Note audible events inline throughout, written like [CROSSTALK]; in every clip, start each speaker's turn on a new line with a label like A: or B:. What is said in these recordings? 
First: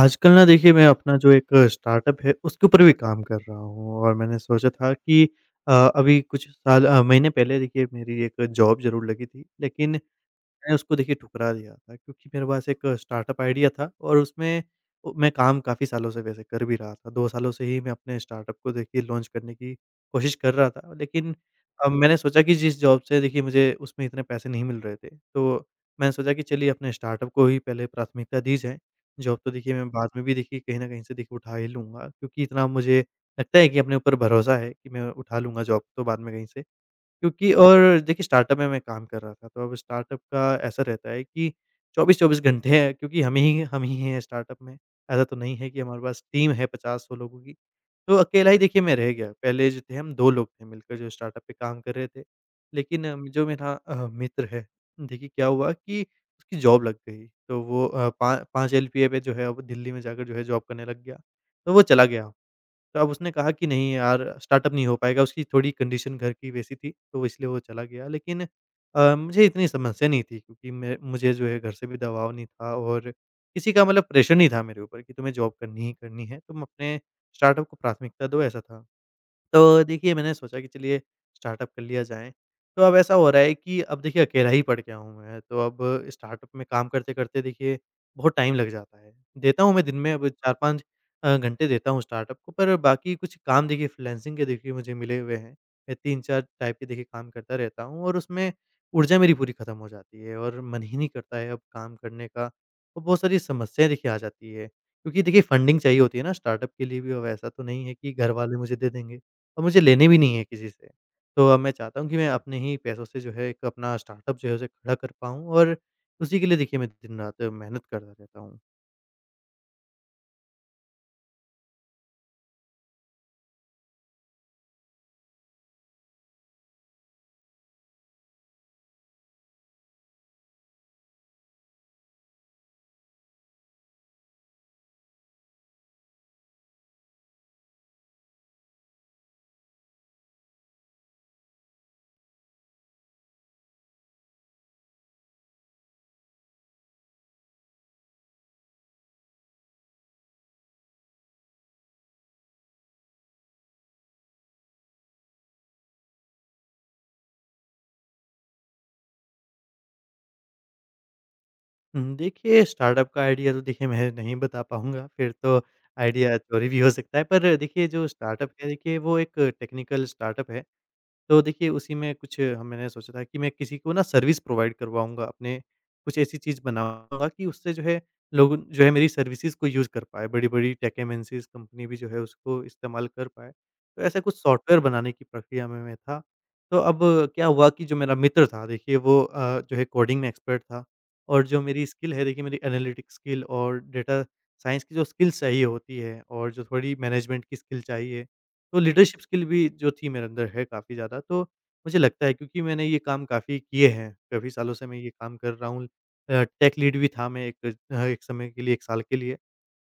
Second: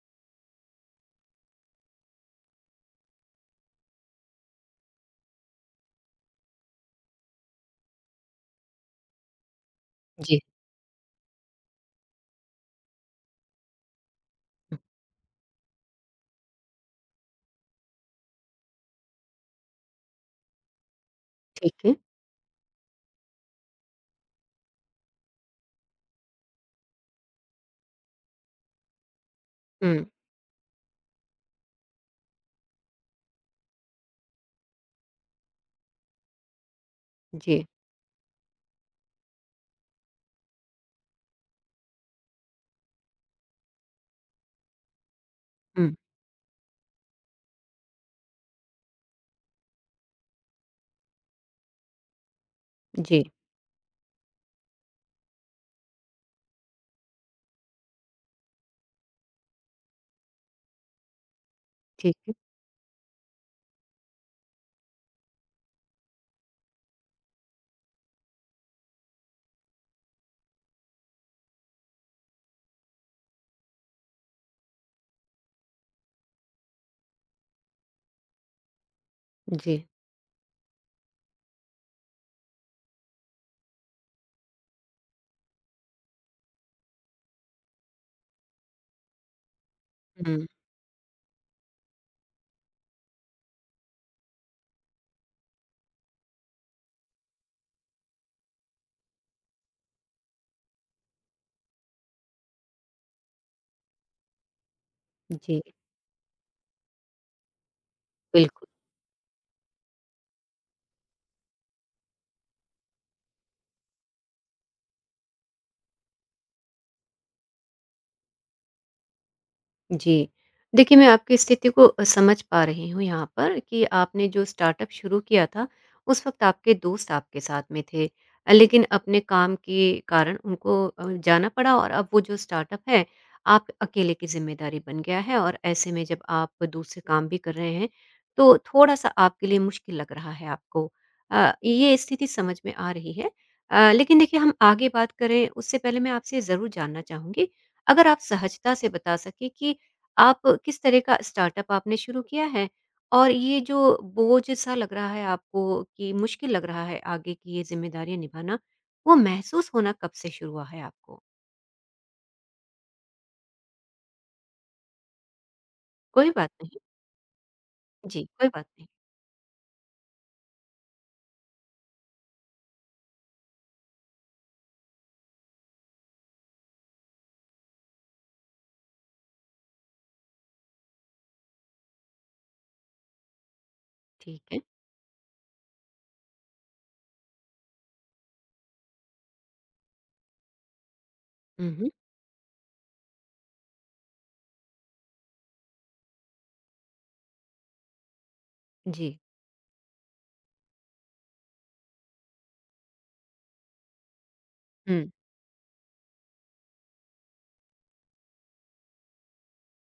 A: आजकल ना देखिए, मैं अपना जो एक स्टार्टअप है, उसके ऊपर भी काम कर रहा हूँ और मैंने सोचा था कि अभी कुछ महीने पहले देखिए मेरी एक जॉब ज़रूर लगी थी, लेकिन
B: जी,
A: मैंने उसको देखिए ठुकरा दिया था, क्योंकि मेरे पास एक स्टार्टअप आइडिया था और उसमें मैं काम काफ़ी सालों से वैसे कर भी रहा था। 2 सालों से ही मैं अपने स्टार्टअप को देखिए लॉन्च करने की कोशिश कर रहा था। लेकिन
B: ठीक
A: अब
B: है।
A: मैंने सोचा कि जिस जॉब से देखिए मुझे उसमें इतने पैसे नहीं मिल रहे थे, तो मैंने सोचा कि चलिए अपने स्टार्टअप को ही पहले प्राथमिकता दी जाए। जॉब तो देखिए मैं
B: हुँ,
A: बाद में भी देखिए कहीं न कहीं से देखिए उठा ही लूँगा, क्योंकि इतना मुझे लगता है कि अपने ऊपर भरोसा है कि मैं उठा लूँगा जॉब तो बाद में कहीं से। क्योंकि
B: जी।
A: और देखिए स्टार्टअप में मैं काम कर रहा था, तो अब स्टार्टअप का ऐसा रहता है कि 24-24 घंटे हैं, क्योंकि हम ही हैं स्टार्टअप में। ऐसा तो नहीं है कि
B: हुँ,
A: हमारे पास टीम है 50-100 लोगों की। तो अकेला ही देखिए मैं रह गया। पहले जो थे, हम 2 लोग थे मिलकर जो स्टार्टअप पे काम कर रहे थे। लेकिन
B: जी,
A: जो मेरा मित्र है, देखिए क्या हुआ कि उसकी जॉब लग गई। तो वो अ, पा 5 एलपीए पे जो है, वो दिल्ली में जाकर जो है जॉब करने लग गया। तो वो चला
B: ठीक
A: गया।
B: है।
A: तो अब उसने कहा कि नहीं यार, स्टार्टअप नहीं हो पाएगा, उसकी थोड़ी कंडीशन घर की वैसी थी, तो इसलिए वो चला गया। लेकिन मुझे इतनी समस्या नहीं थी, क्योंकि मैं मुझे जो है घर से भी दबाव नहीं था और किसी का मतलब प्रेशर नहीं था मेरे ऊपर कि तुम्हें जॉब करनी ही करनी है, तुम अपने स्टार्टअप को प्राथमिकता दो, ऐसा था।
B: जी।
A: तो देखिए मैंने सोचा कि चलिए स्टार्टअप कर लिया जाए। तो अब ऐसा हो रहा है कि अब देखिए अकेला ही पड़ गया हूँ मैं, तो अब स्टार्टअप में काम करते-करते देखिए बहुत टाइम लग जाता है। देता हूँ मैं दिन में अब
B: हुँ,
A: 4-5 घंटे देता हूँ स्टार्टअप को, पर बाकी कुछ काम देखिए फ्रीलांसिंग के देखिए मुझे मिले हुए हैं। मैं 3-4 टाइप के देखिए काम करता रहता हूँ और उसमें ऊर्जा मेरी पूरी खत्म हो जाती है और मन ही नहीं करता है अब काम करने का। और बहुत सारी समस्याएँ देखिए आ जाती है, क्योंकि देखिए
B: जी,
A: फंडिंग चाहिए होती है ना स्टार्टअप के लिए भी। अब ऐसा तो नहीं है कि घर वाले
B: बिल्कुल।
A: मुझे दे देंगे। और मुझे लेने भी नहीं है किसी से। तो अब मैं चाहता हूँ कि मैं अपने ही पैसों से जो है एक अपना स्टार्टअप जो है उसे खड़ा कर पाऊँ और उसी के लिए देखिए मैं दिन-रात मेहनत करता रहता हूँ।
B: जी। देखिए, मैं आपकी स्थिति को समझ पा रही हूँ यहाँ पर कि आपने जो स्टार्टअप शुरू किया था, उस वक़्त आपके दोस्त आपके साथ में थे। लेकिन अपने काम के कारण उनको जाना पड़ा और अब वो जो स्टार्टअप है, आप अकेले की ज़िम्मेदारी बन गया है और ऐसे में जब आप दूसरे काम भी कर रहे हैं, तो थोड़ा-सा आपके लिए मुश्किल लग रहा है आपको। ये स्थिति समझ में आ रही है। लेकिन देखिए हम आगे बात करें उससे पहले मैं आपसे ज़रूर जानना चाहूँगी, अगर आप सहजता से बता सकें कि आप किस तरह का स्टार्टअप आपने शुरू किया है? और ये जो बोझ सा लग रहा है आपको कि मुश्किल लग रहा है आगे की ये ज़िम्मेदारियाँ निभाना, वो महसूस होना कब से शुरू हुआ है आपको?
A: हुँ, देखिए स्टार्टअप का आइडिया तो देखिए मैं नहीं बता पाऊँगा, फिर तो
B: कोई
A: आइडिया
B: बात
A: चोरी
B: नहीं।
A: भी हो सकता है। पर देखिए जो
B: जी, कोई
A: स्टार्टअप
B: बात
A: है
B: नहीं।
A: देखिए वो एक टेक्निकल स्टार्टअप है। तो देखिए उसी में कुछ हम मैंने सोचा था कि मैं किसी को ना सर्विस प्रोवाइड करवाऊँगा अपने, कुछ ऐसी चीज़ बनाऊँगा कि उससे जो है लोग जो है मेरी सर्विसेज़ को यूज़ कर पाएँ, बड़ी-बड़ी टेक एमेंसीज़ कंपनी भी जो है उसको इस्तेमाल कर पाएँ। तो ऐसा कुछ
B: ठीक है।
A: सॉफ्टवेयर बनाने की प्रक्रिया में मैं था। तो अब क्या हुआ कि जो मेरा मित्र था, देखिए वो जो है कोडिंग में एक्सपर्ट था और जो
B: हुँ,
A: मेरी
B: हुँ।
A: स्किल है देखिए, मेरी एनालिटिक स्किल और डेटा साइंस की जो स्किल्स चाहिए होती है और जो थोड़ी मैनेजमेंट की स्किल चाहिए, तो
B: जी।
A: लीडरशिप स्किल भी जो थी मेरे अंदर है काफ़ी ज़्यादा, तो मुझे लगता है क्योंकि मैंने ये काम काफ़ी किए हैं, काफ़ी सालों से मैं
B: हुँ।
A: ये काम कर रहा हूँ। टेक लीड भी था मैं एक समय के लिए, 1 साल के लिए।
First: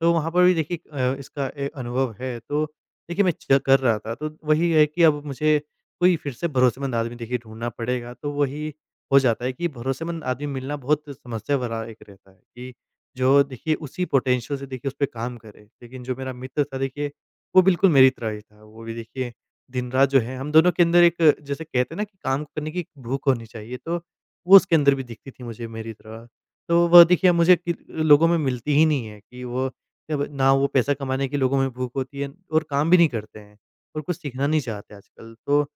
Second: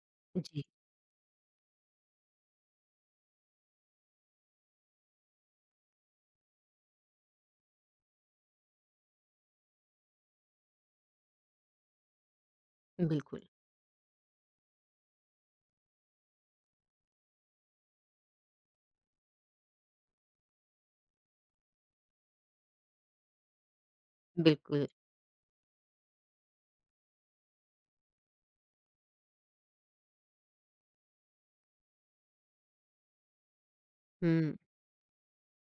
A: तो वहाँ पर भी
B: जी,
A: देखिए इसका ए अनुभव है। तो देखिए मैं च कर रहा था, तो वही है कि अब मुझे कोई फिर से भरोसेमंद आदमी देखिए ढूँढना पड़ेगा, तो वही हो जाता है कि भरोसेमंद आदमी मिलना बहुत समस्या भरा एक रहता है, कि
B: बिल्कुल,
A: जो देखिए उसी पोटेंशियल से देखिए उस पे काम करे। लेकिन जो मेरा मित्र था देखिए, वो बिल्कुल मेरी तरह ही था। वो भी देखिए दिन-रात जो है हम दोनों के अंदर एक, जैसे कहते हैं ना कि काम करने की भूख होनी चाहिए, तो वो उसके
B: बिल्कुल।
A: अंदर भी दिखती थी मुझे मेरी तरह। तो वह देखिए मुझे कि लोगों में मिलती ही नहीं है कि वो, जब ना वो पैसा कमाने की लोगों में भूख होती है और काम भी नहीं करते हैं और कुछ सीखना
B: हुँ,
A: नहीं चाहते आजकल। तो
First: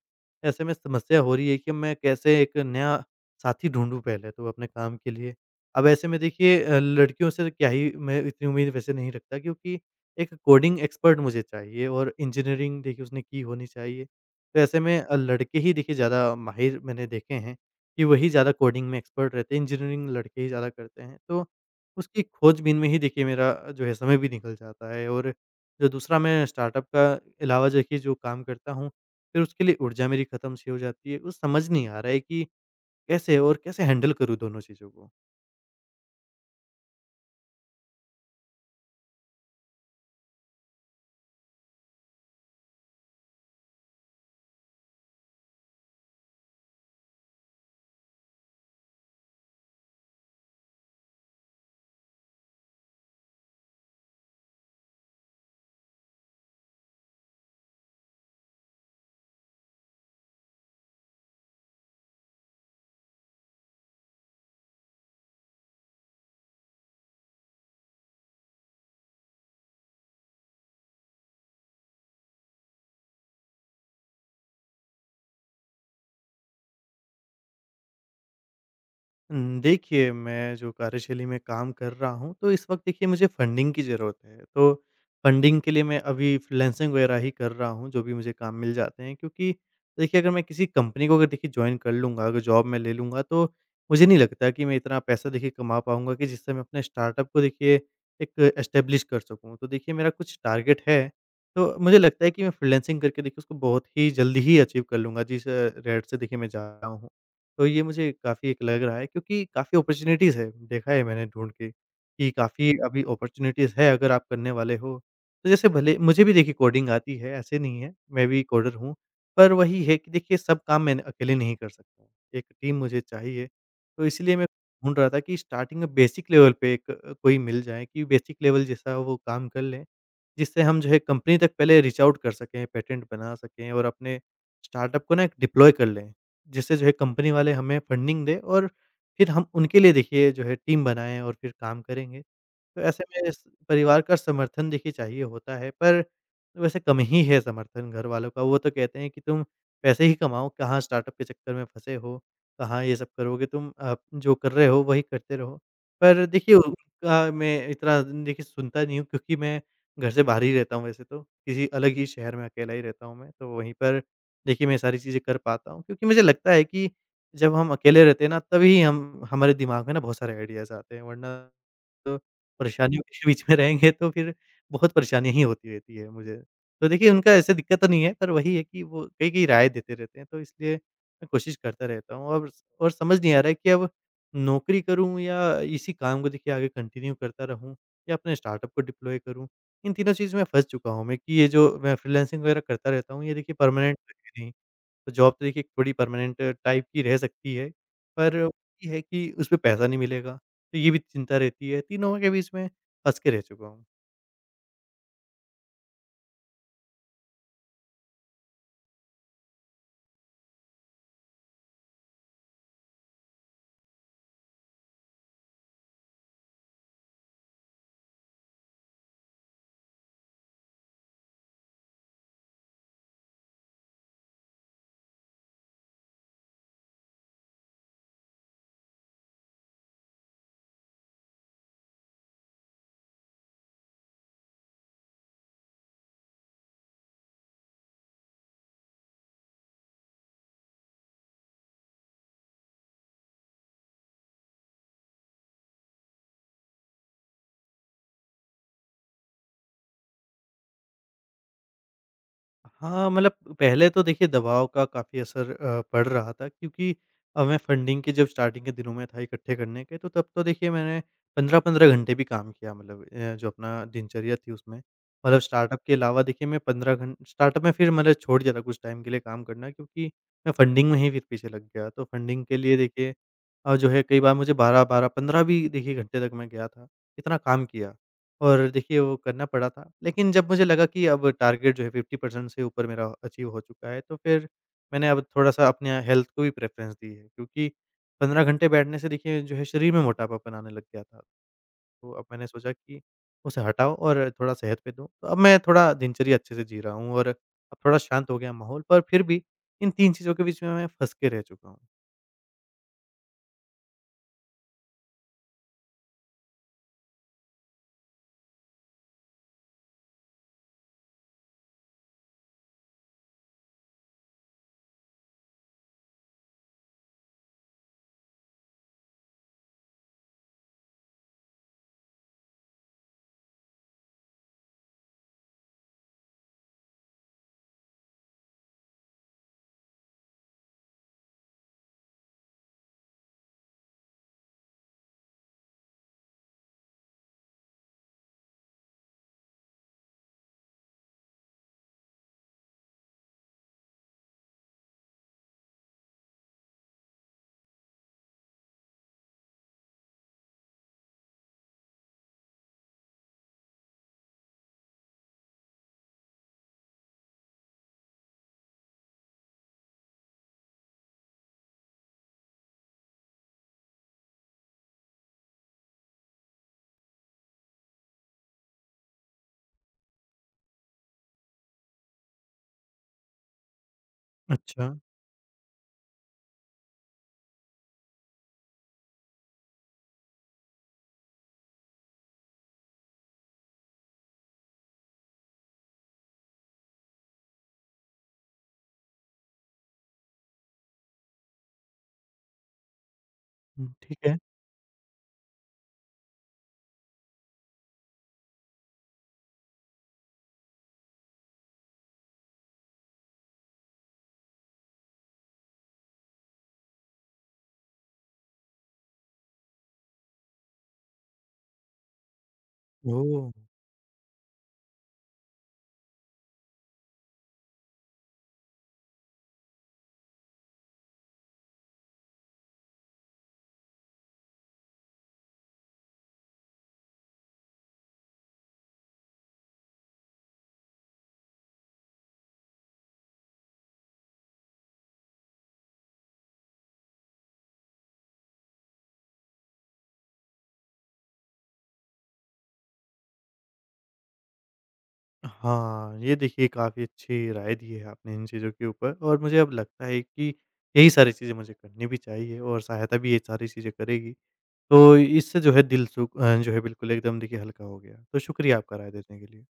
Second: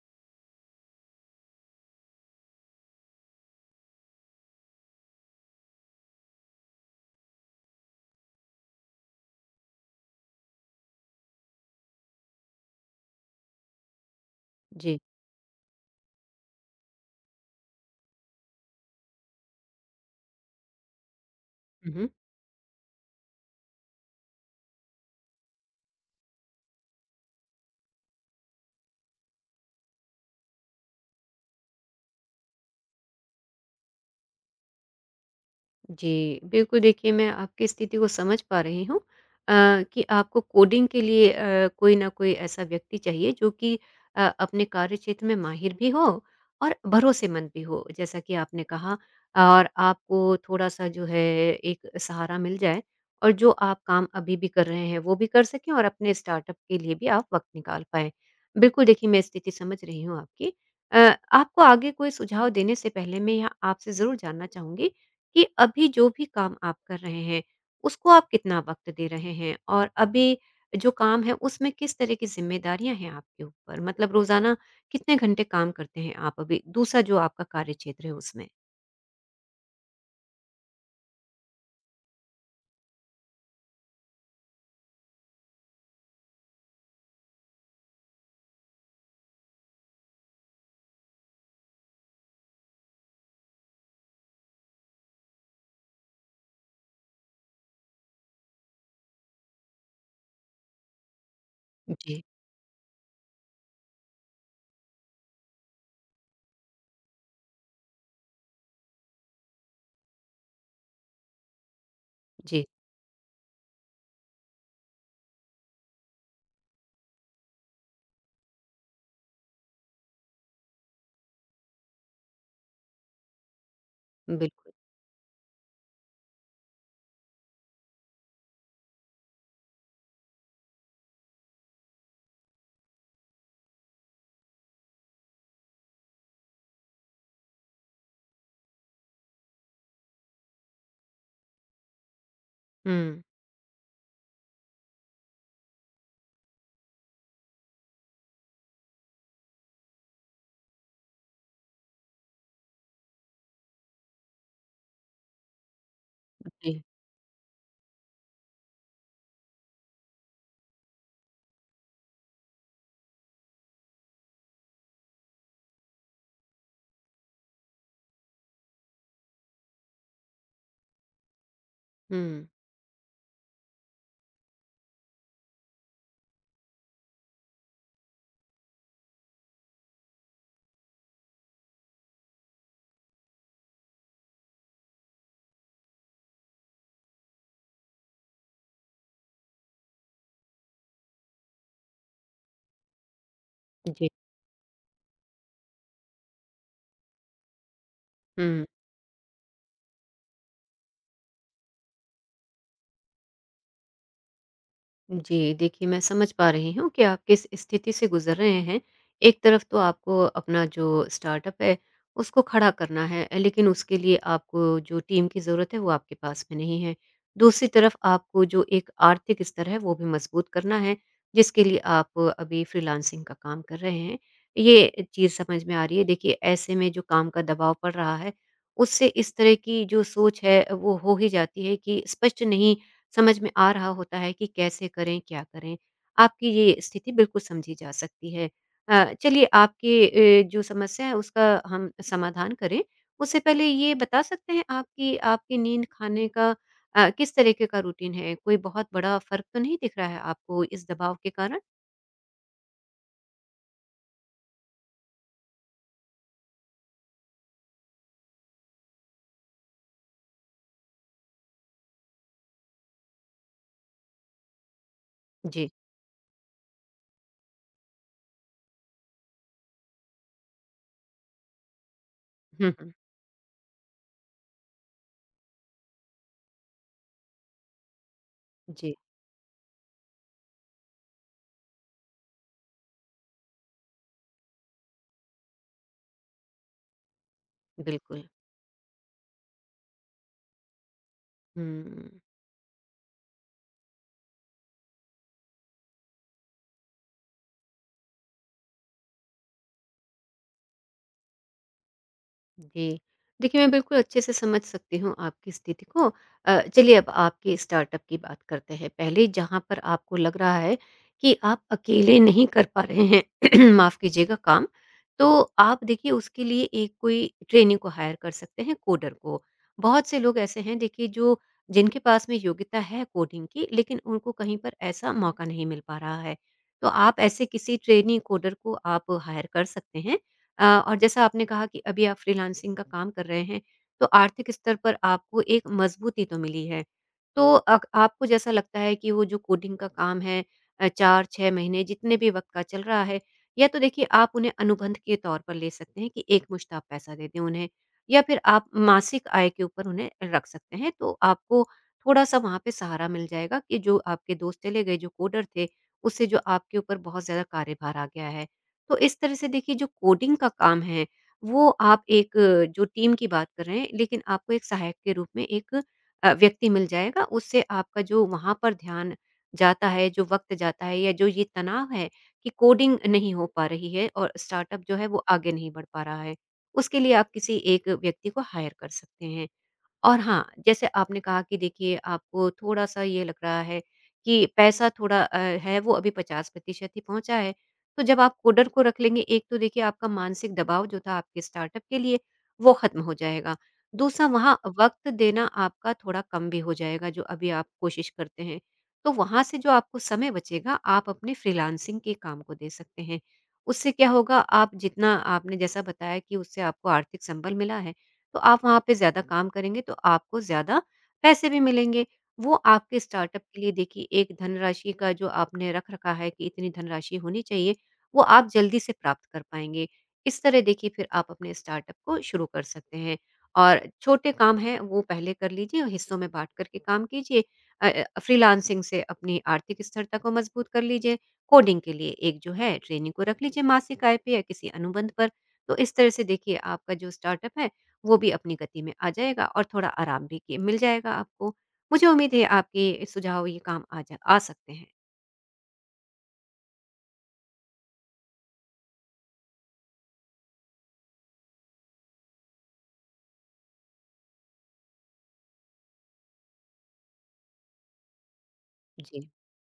A: ऐसे में समस्या हो रही है कि मैं कैसे एक नया साथी ढूँढूँ पहले तो अपने काम के लिए। अब ऐसे में देखिए लड़कियों से तो क्या ही मैं इतनी उम्मीद वैसे नहीं रखता, क्योंकि एक कोडिंग एक्सपर्ट मुझे चाहिए और इंजीनियरिंग देखिए उसने की होनी चाहिए। तो ऐसे
B: जी।
A: में लड़के ही देखिए ज़्यादा माहिर मैंने देखे हैं कि वही ज़्यादा कोडिंग में एक्सपर्ट रहते हैं, इंजीनियरिंग लड़के ही ज़्यादा करते हैं। तो
B: हुँ, हुँ।
A: उसकी खोजबीन में ही देखिए मेरा जो है समय भी निकल जाता है और जो दूसरा मैं स्टार्टअप का अलावा देखिए जो काम करता हूँ, फिर उसके लिए ऊर्जा मेरी खत्म-सी हो जाती है। कुछ समझ नहीं आ रहा है कि कैसे और कैसे हैंडल करूँ दोनों चीज़ों को?
B: जी, बिल्कुल देखिए मैं आपकी स्थिति को समझ पा रही हूँ, कि आपको कोडिंग के लिए कोई ना कोई ऐसा व्यक्ति चाहिए जो कि अपने कार्य क्षेत्र में माहिर भी हो और भरोसेमंद भी हो, जैसा कि आपने कहा, और आपको थोड़ा-सा जो है एक सहारा मिल जाए और जो आप काम अभी भी कर रहे हैं, वो भी कर सकें और अपने स्टार्टअप के लिए भी आप वक़्त निकाल पाएँ। बिल्कुल देखिए मैं स्थिति समझ रही हूँ आपकी। अ, आपको आगे कोई सुझाव देने से पहले मैं यहाँ आपसे ज़रूर जानना चाहूँगी कि अभी जो भी काम आप कर रहे हैं, उसको आप कितना वक़्त दे रहे हैं, और अभी जो काम है, उसमें किस तरह की ज़िम्मेदारियाँ हैं आपके ऊपर? मतलब रोज़ाना कितने घंटे काम करते हैं आप अभी? दूसरा जो आपका कार्यक्षेत्र है उसमें?
A: देखिए, मैं जो कार्यशैली में काम कर रहा हूँ, तो इस वक़्त देखिए मुझे फंडिंग की ज़रूरत है। तो फंडिंग के लिए मैं अभी फ्रीलांसिंग वगैरह ही कर रहा हूँ, जो भी मुझे काम मिल जाते हैं। क्योंकि देखिए, अगर मैं किसी कंपनी को अगर देखिए जॉइन कर लूँगा, अगर जॉब में ले लूँगा, तो मुझे नहीं लगता कि मैं इतना पैसा देखिए कमा पाऊँगा कि जिससे मैं अपने स्टार्टअप को देखिए एक एस्टेब्लिश कर सकूँ। तो देखिए मेरा कुछ टारगेट है, तो मुझे
B: जी,
A: लगता है कि मैं फ्रीलांसिंग करके देखिए उसको बहुत ही जल्दी ही अचीव कर लूँगा, जिस रेट से देखिए मैं जा रहा हूँ। तो ये मुझे काफ़ी एक लग रहा है, क्योंकि काफ़ी अपॉर्च्युनिटीज़ है, देखा है मैंने ढूँढ के कि
B: जी,
A: काफ़ी अभी अपॉर्च्युनिटीज़ है, अगर आप करने वाले हो। तो जैसे भले मुझे भी देखिए कोडिंग आती है, ऐसे नहीं है, मैं भी कोडर हूँ। पर वही है कि देखिए सब काम मैं अकेले नहीं कर सकता, एक टीम मुझे चाहिए। तो इसलिए मैं
B: बिल्कुल।
A: ढूँढ रहा था कि स्टार्टिंग में बेसिक लेवल पे कोई मिल जाए कि बेसिक लेवल जैसा वो काम कर लें, जिससे हम जो है कंपनी तक पहले रीच आउट कर सकें, पेटेंट बना सकें और अपने स्टार्टअप को ना एक डिप्लॉय कर लें। जिससे जो है कंपनी वाले हमें फंडिंग दें और फिर हम उनके लिए देखिए जो है टीम बनाएँ और फिर काम करेंगे। तो ऐसे
B: हुँ,
A: में स परिवार का समर्थन देखिए चाहिए होता है, पर वैसे कम ही है समर्थन घर वालों का। वो तो कहते हैं कि तुम पैसे ही कमाओ, कहाँ स्टार्टअप के चक्कर में फँसे हो, कहाँ ये सब करोगे, तुम आप जो कर रहे हो वही करते रहो। पर देखिए
B: जी,
A: उनका मैं इतना देखिए सुनता नहीं हूँ, क्योंकि मैं घर से बाहर ही रहता हूँ वैसे तो, किसी अलग ही शहर में अकेला ही रहता हूँ मैं, तो वहीं पर देखिए मैं सारी चीज़ें कर पाता हूँ। क्योंकि मुझे लगता है कि जब हम अकेले रहते हैं ना, तभी हम हमारे दिमाग में ना बहुत सारे आइडियाज़ आते हैं, वरना तो
B: हुँ,
A: परेशानियों के बीच में रहेंगे तो फिर बहुत परेशानियाँ ही होती रहती है मुझे। तो देखिए उनका ऐसे दिक्कत तो नहीं है, पर वही है कि वो कई-कई राय देते रहते हैं, तो इसलिए मैं कोशिश करता रहता हूँ और समझ नहीं आ रहा है कि अब नौकरी करूँ या इसी काम को देखिए आगे कंटिन्यू करता रहूँ या अपने स्टार्टअप को डिप्लॉय करूँ। इन तीनों चीज़ में फँस चुका हूँ मैं कि ये जो मैं फ्रीलांसिंग वगैरह करता रहता हूँ, ये देखिए परमानेंट,
B: जी,
A: तो जॉब तो देखिए थोड़ी परमानेंट टाइप की रह सकती है, पर
B: हुँ।
A: ये है कि उसमें पैसा नहीं मिलेगा, तो ये भी चिंता रहती है, तीनों के बीच में फँस के रह चुका हूँ।
B: जी, देखिए मैं समझ पा रही हूँ कि आप किस स्थिति से गुज़र रहे हैं। एक तरफ तो आपको अपना जो स्टार्टअप है, उसको खड़ा करना है, लेकिन उसके लिए आपको जो टीम की ज़रूरत है, वो आपके पास में नहीं है। दूसरी तरफ आपको जो एक आर्थिक स्तर है, वो भी मज़बूत करना है, जिसके लिए आप अभी फ्रीलांसिंग का काम कर रहे हैं। ये चीज़ समझ में आ रही है। देखिए, ऐसे में जो काम का दबाव पड़ रहा है, उससे इस तरह की जो सोच है, वो हो ही जाती है कि स्पष्ट नहीं समझ में आ रहा होता है कि कैसे करें, क्या करें। आपकी ये स्थिति बिल्कुल समझी जा सकती है। चलिए आपकी जो समस्या है उसका हम समाधान करें। उससे पहले ये बता सकते हैं आप कि आपकी नींद खाने का किस तरीके का रूटीन है? कोई बहुत बड़ा फ़र्क तो नहीं दिख रहा है आपको इस दबाव के कारण?
A: हाँ, मतलब पहले तो देखिए दबाव का काफ़ी असर पड़ रहा था, क्योंकि मैं फंडिंग के जब स्टार्टिंग के दिनों में था इकट्ठे करने के, तो तब तो देखिए मैंने 15-15 घंटे भी काम किया, मतलब जो अपना दिनचर्या थी उसमें। मतलब
B: जी।
A: स्टार्टअप के अलावा देखिए मैं 15 घं स्टार्टअप में फिर मैंने छोड़ दिया था कुछ टाइम के लिए काम करना, क्योंकि मैं फंडिंग में ही फिर पीछे लग गया। तो फंडिंग के
B: हुँ,
A: लिए
B: हुँ।
A: देखिए जो है कई बार मुझे 12-12, 15 भी देखिए घंटे तक मैं गया था। इतना काम किया। और
B: जी,
A: देखिए वो करना पड़ा था। लेकिन जब मुझे लगा कि अब टारगेट जो है 50% से ऊपर मेरा अचीव हो चुका है, तो फिर मैंने अब थोड़ा-सा अपने हेल्थ को भी प्रेफ़रेंस दी है। क्योंकि
B: बिल्कुल।
A: 15 घंटे बैठने से देखिए जो है शरीर में मोटापा बनाने लग गया था। तो
B: हुँ।
A: अब मैंने सोचा कि उसे हटाओ और थोड़ा सेहत पे दो। तो अब मैं थोड़ा दिनचर्या अच्छे से जी रहा हूँ और अब थोड़ा शांत हो गया माहौल, पर फिर भी इन 3 चीज़ों के बीच में मैं फँस के रह चुका हूँ।
B: जी। देखिए, मैं बिल्कुल अच्छे से समझ सकती हूँ आपकी स्थिति को। चलिए अब आपके स्टार्टअप की बात करते हैं। पहले जहाँ पर आपको लग रहा है कि आप अकेले नहीं कर पा रहे हैं, [CLEARS THROAT] माफ़ कीजिएगा, काम, तो आप देखिए उसके लिए एक कोई ट्रेनी को हायर कर सकते हैं, कोडर को। बहुत से लोग ऐसे हैं देखिए जो जिनके पास में योग्यता है कोडिंग की, लेकिन उनको कहीं पर ऐसा मौका नहीं मिल पा रहा है। तो आप ऐसे किसी ट्रेनी कोडर को आप हायर कर सकते हैं। और जैसा आपने कहा कि अभी आप फ्रीलांसिंग का काम कर रहे हैं, तो आर्थिक स्तर पर आपको एक मजबूती तो मिली है। तो अक आपको जैसा लगता है कि वो जो कोडिंग का काम है, 4-6 महीने जितने भी वक़्त का चल रहा है, या तो देखिए आप उन्हें अनुबंध के तौर पर ले सकते हैं कि एकमुश्त आप पैसा दे दें उन्हें, या फिर आप मासिक आय के ऊपर उन्हें रख सकते हैं। तो आपको थोड़ा-सा वहाँ पे सहारा मिल जाएगा कि जो आपके दोस्त चले गए, जो कोडर थे, उससे जो आपके ऊपर बहुत ज़्यादा कार्यभार आ गया है। तो इस तरह से देखिए जो कोडिंग का काम है, वो आप एक, जो टीम की बात कर रहे हैं, लेकिन आपको एक सहायक के रूप में एक व्यक्ति मिल जाएगा। उससे आपका जो वहाँ पर ध्यान जाता है, जो वक़्त जाता है, या जो ये तनाव है कि कोडिंग नहीं हो पा रही है और स्टार्टअप
A: अच्छा।
B: जो है वो आगे नहीं बढ़ पा रहा है, उसके लिए आप किसी एक व्यक्ति को हायर कर सकते हैं। और हाँ, जैसे आपने कहा कि देखिए आपको थोड़ा-सा ये लग रहा है कि पैसा थोड़ा है, वो अभी 50% ही पहुँचा है। तो जब आप कोडर को रख लेंगे एक, तो देखिए आपका मानसिक दबाव जो था आपके स्टार्टअप के लिए, वो ख़त्म हो जाएगा।
A: हुँ, ठीक
B: दूसरा,
A: है।
B: वहाँ वक़्त देना आपका थोड़ा कम भी हो जाएगा जो अभी आप कोशिश करते हैं। तो वहाँ से जो आपको समय बचेगा आप अपने फ्रीलांसिंग के काम को दे सकते हैं। उससे क्या होगा, आप जितना आपने जैसा बताया कि उससे आपको आर्थिक संबल मिला है, तो आप वहाँ पे ज़्यादा काम करेंगे तो आपको ज़्यादा पैसे भी मिलेंगे। वो आपके स्टार्टअप
A: ओह!
B: के लिए देखिए एक धनराशि का जो आपने रख रखा है कि इतनी धनराशि होनी चाहिए, वो आप जल्दी से प्राप्त कर पाएँगे। इस तरह देखिए फिर आप अपने स्टार्टअप को शुरू कर सकते हैं। और छोटे काम हैं वो पहले कर लीजिए और हिस्सों में बाँट कर के काम कीजिए। फ्रीलांसिंग से अपनी आर्थिक स्थिरता को मजबूत कर लीजिए। कोडिंग के लिए एक जो है ट्रेनिंग को रख लीजिए, मासिक आय पे या किसी अनुबंध पर। तो इस तरह से देखिए आपका जो स्टार्टअप है, वो भी अपनी गति में आ जाएगा और थोड़ा आराम भी कि मिल जाएगा आपको। मुझे उम्मीद है आपके सुझाव ये काम आ सकते हैं।
A: हाँ, ये देखिए काफ़ी अच्छी राय दी है आपने इन चीज़ों के ऊपर और मुझे अब लगता है कि यही सारी चीज़ें मुझे करनी भी चाहिए और सहायता भी ये सारी चीज़ें करेगी। तो इससे जो है दिल जो है बिल्कुल एकदम देखिए हल्का हो गया। तो शुक्रिया आपका राय
B: जी।
A: देने के लिए।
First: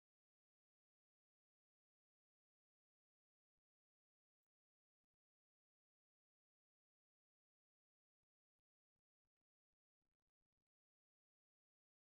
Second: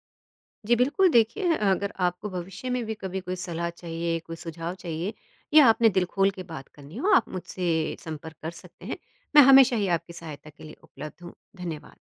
B: जी, बिल्कुल देखिए अगर आपको भविष्य में भी कभी कोई सलाह चाहिए, कोई सुझाव चाहिए, या आपने दिल खोल के बात करनी हो, आप मुझसे संपर्क कर सकते हैं। मैं हमेशा ही आपकी सहायता के लिए उपलब्ध हूँ। धन्यवाद।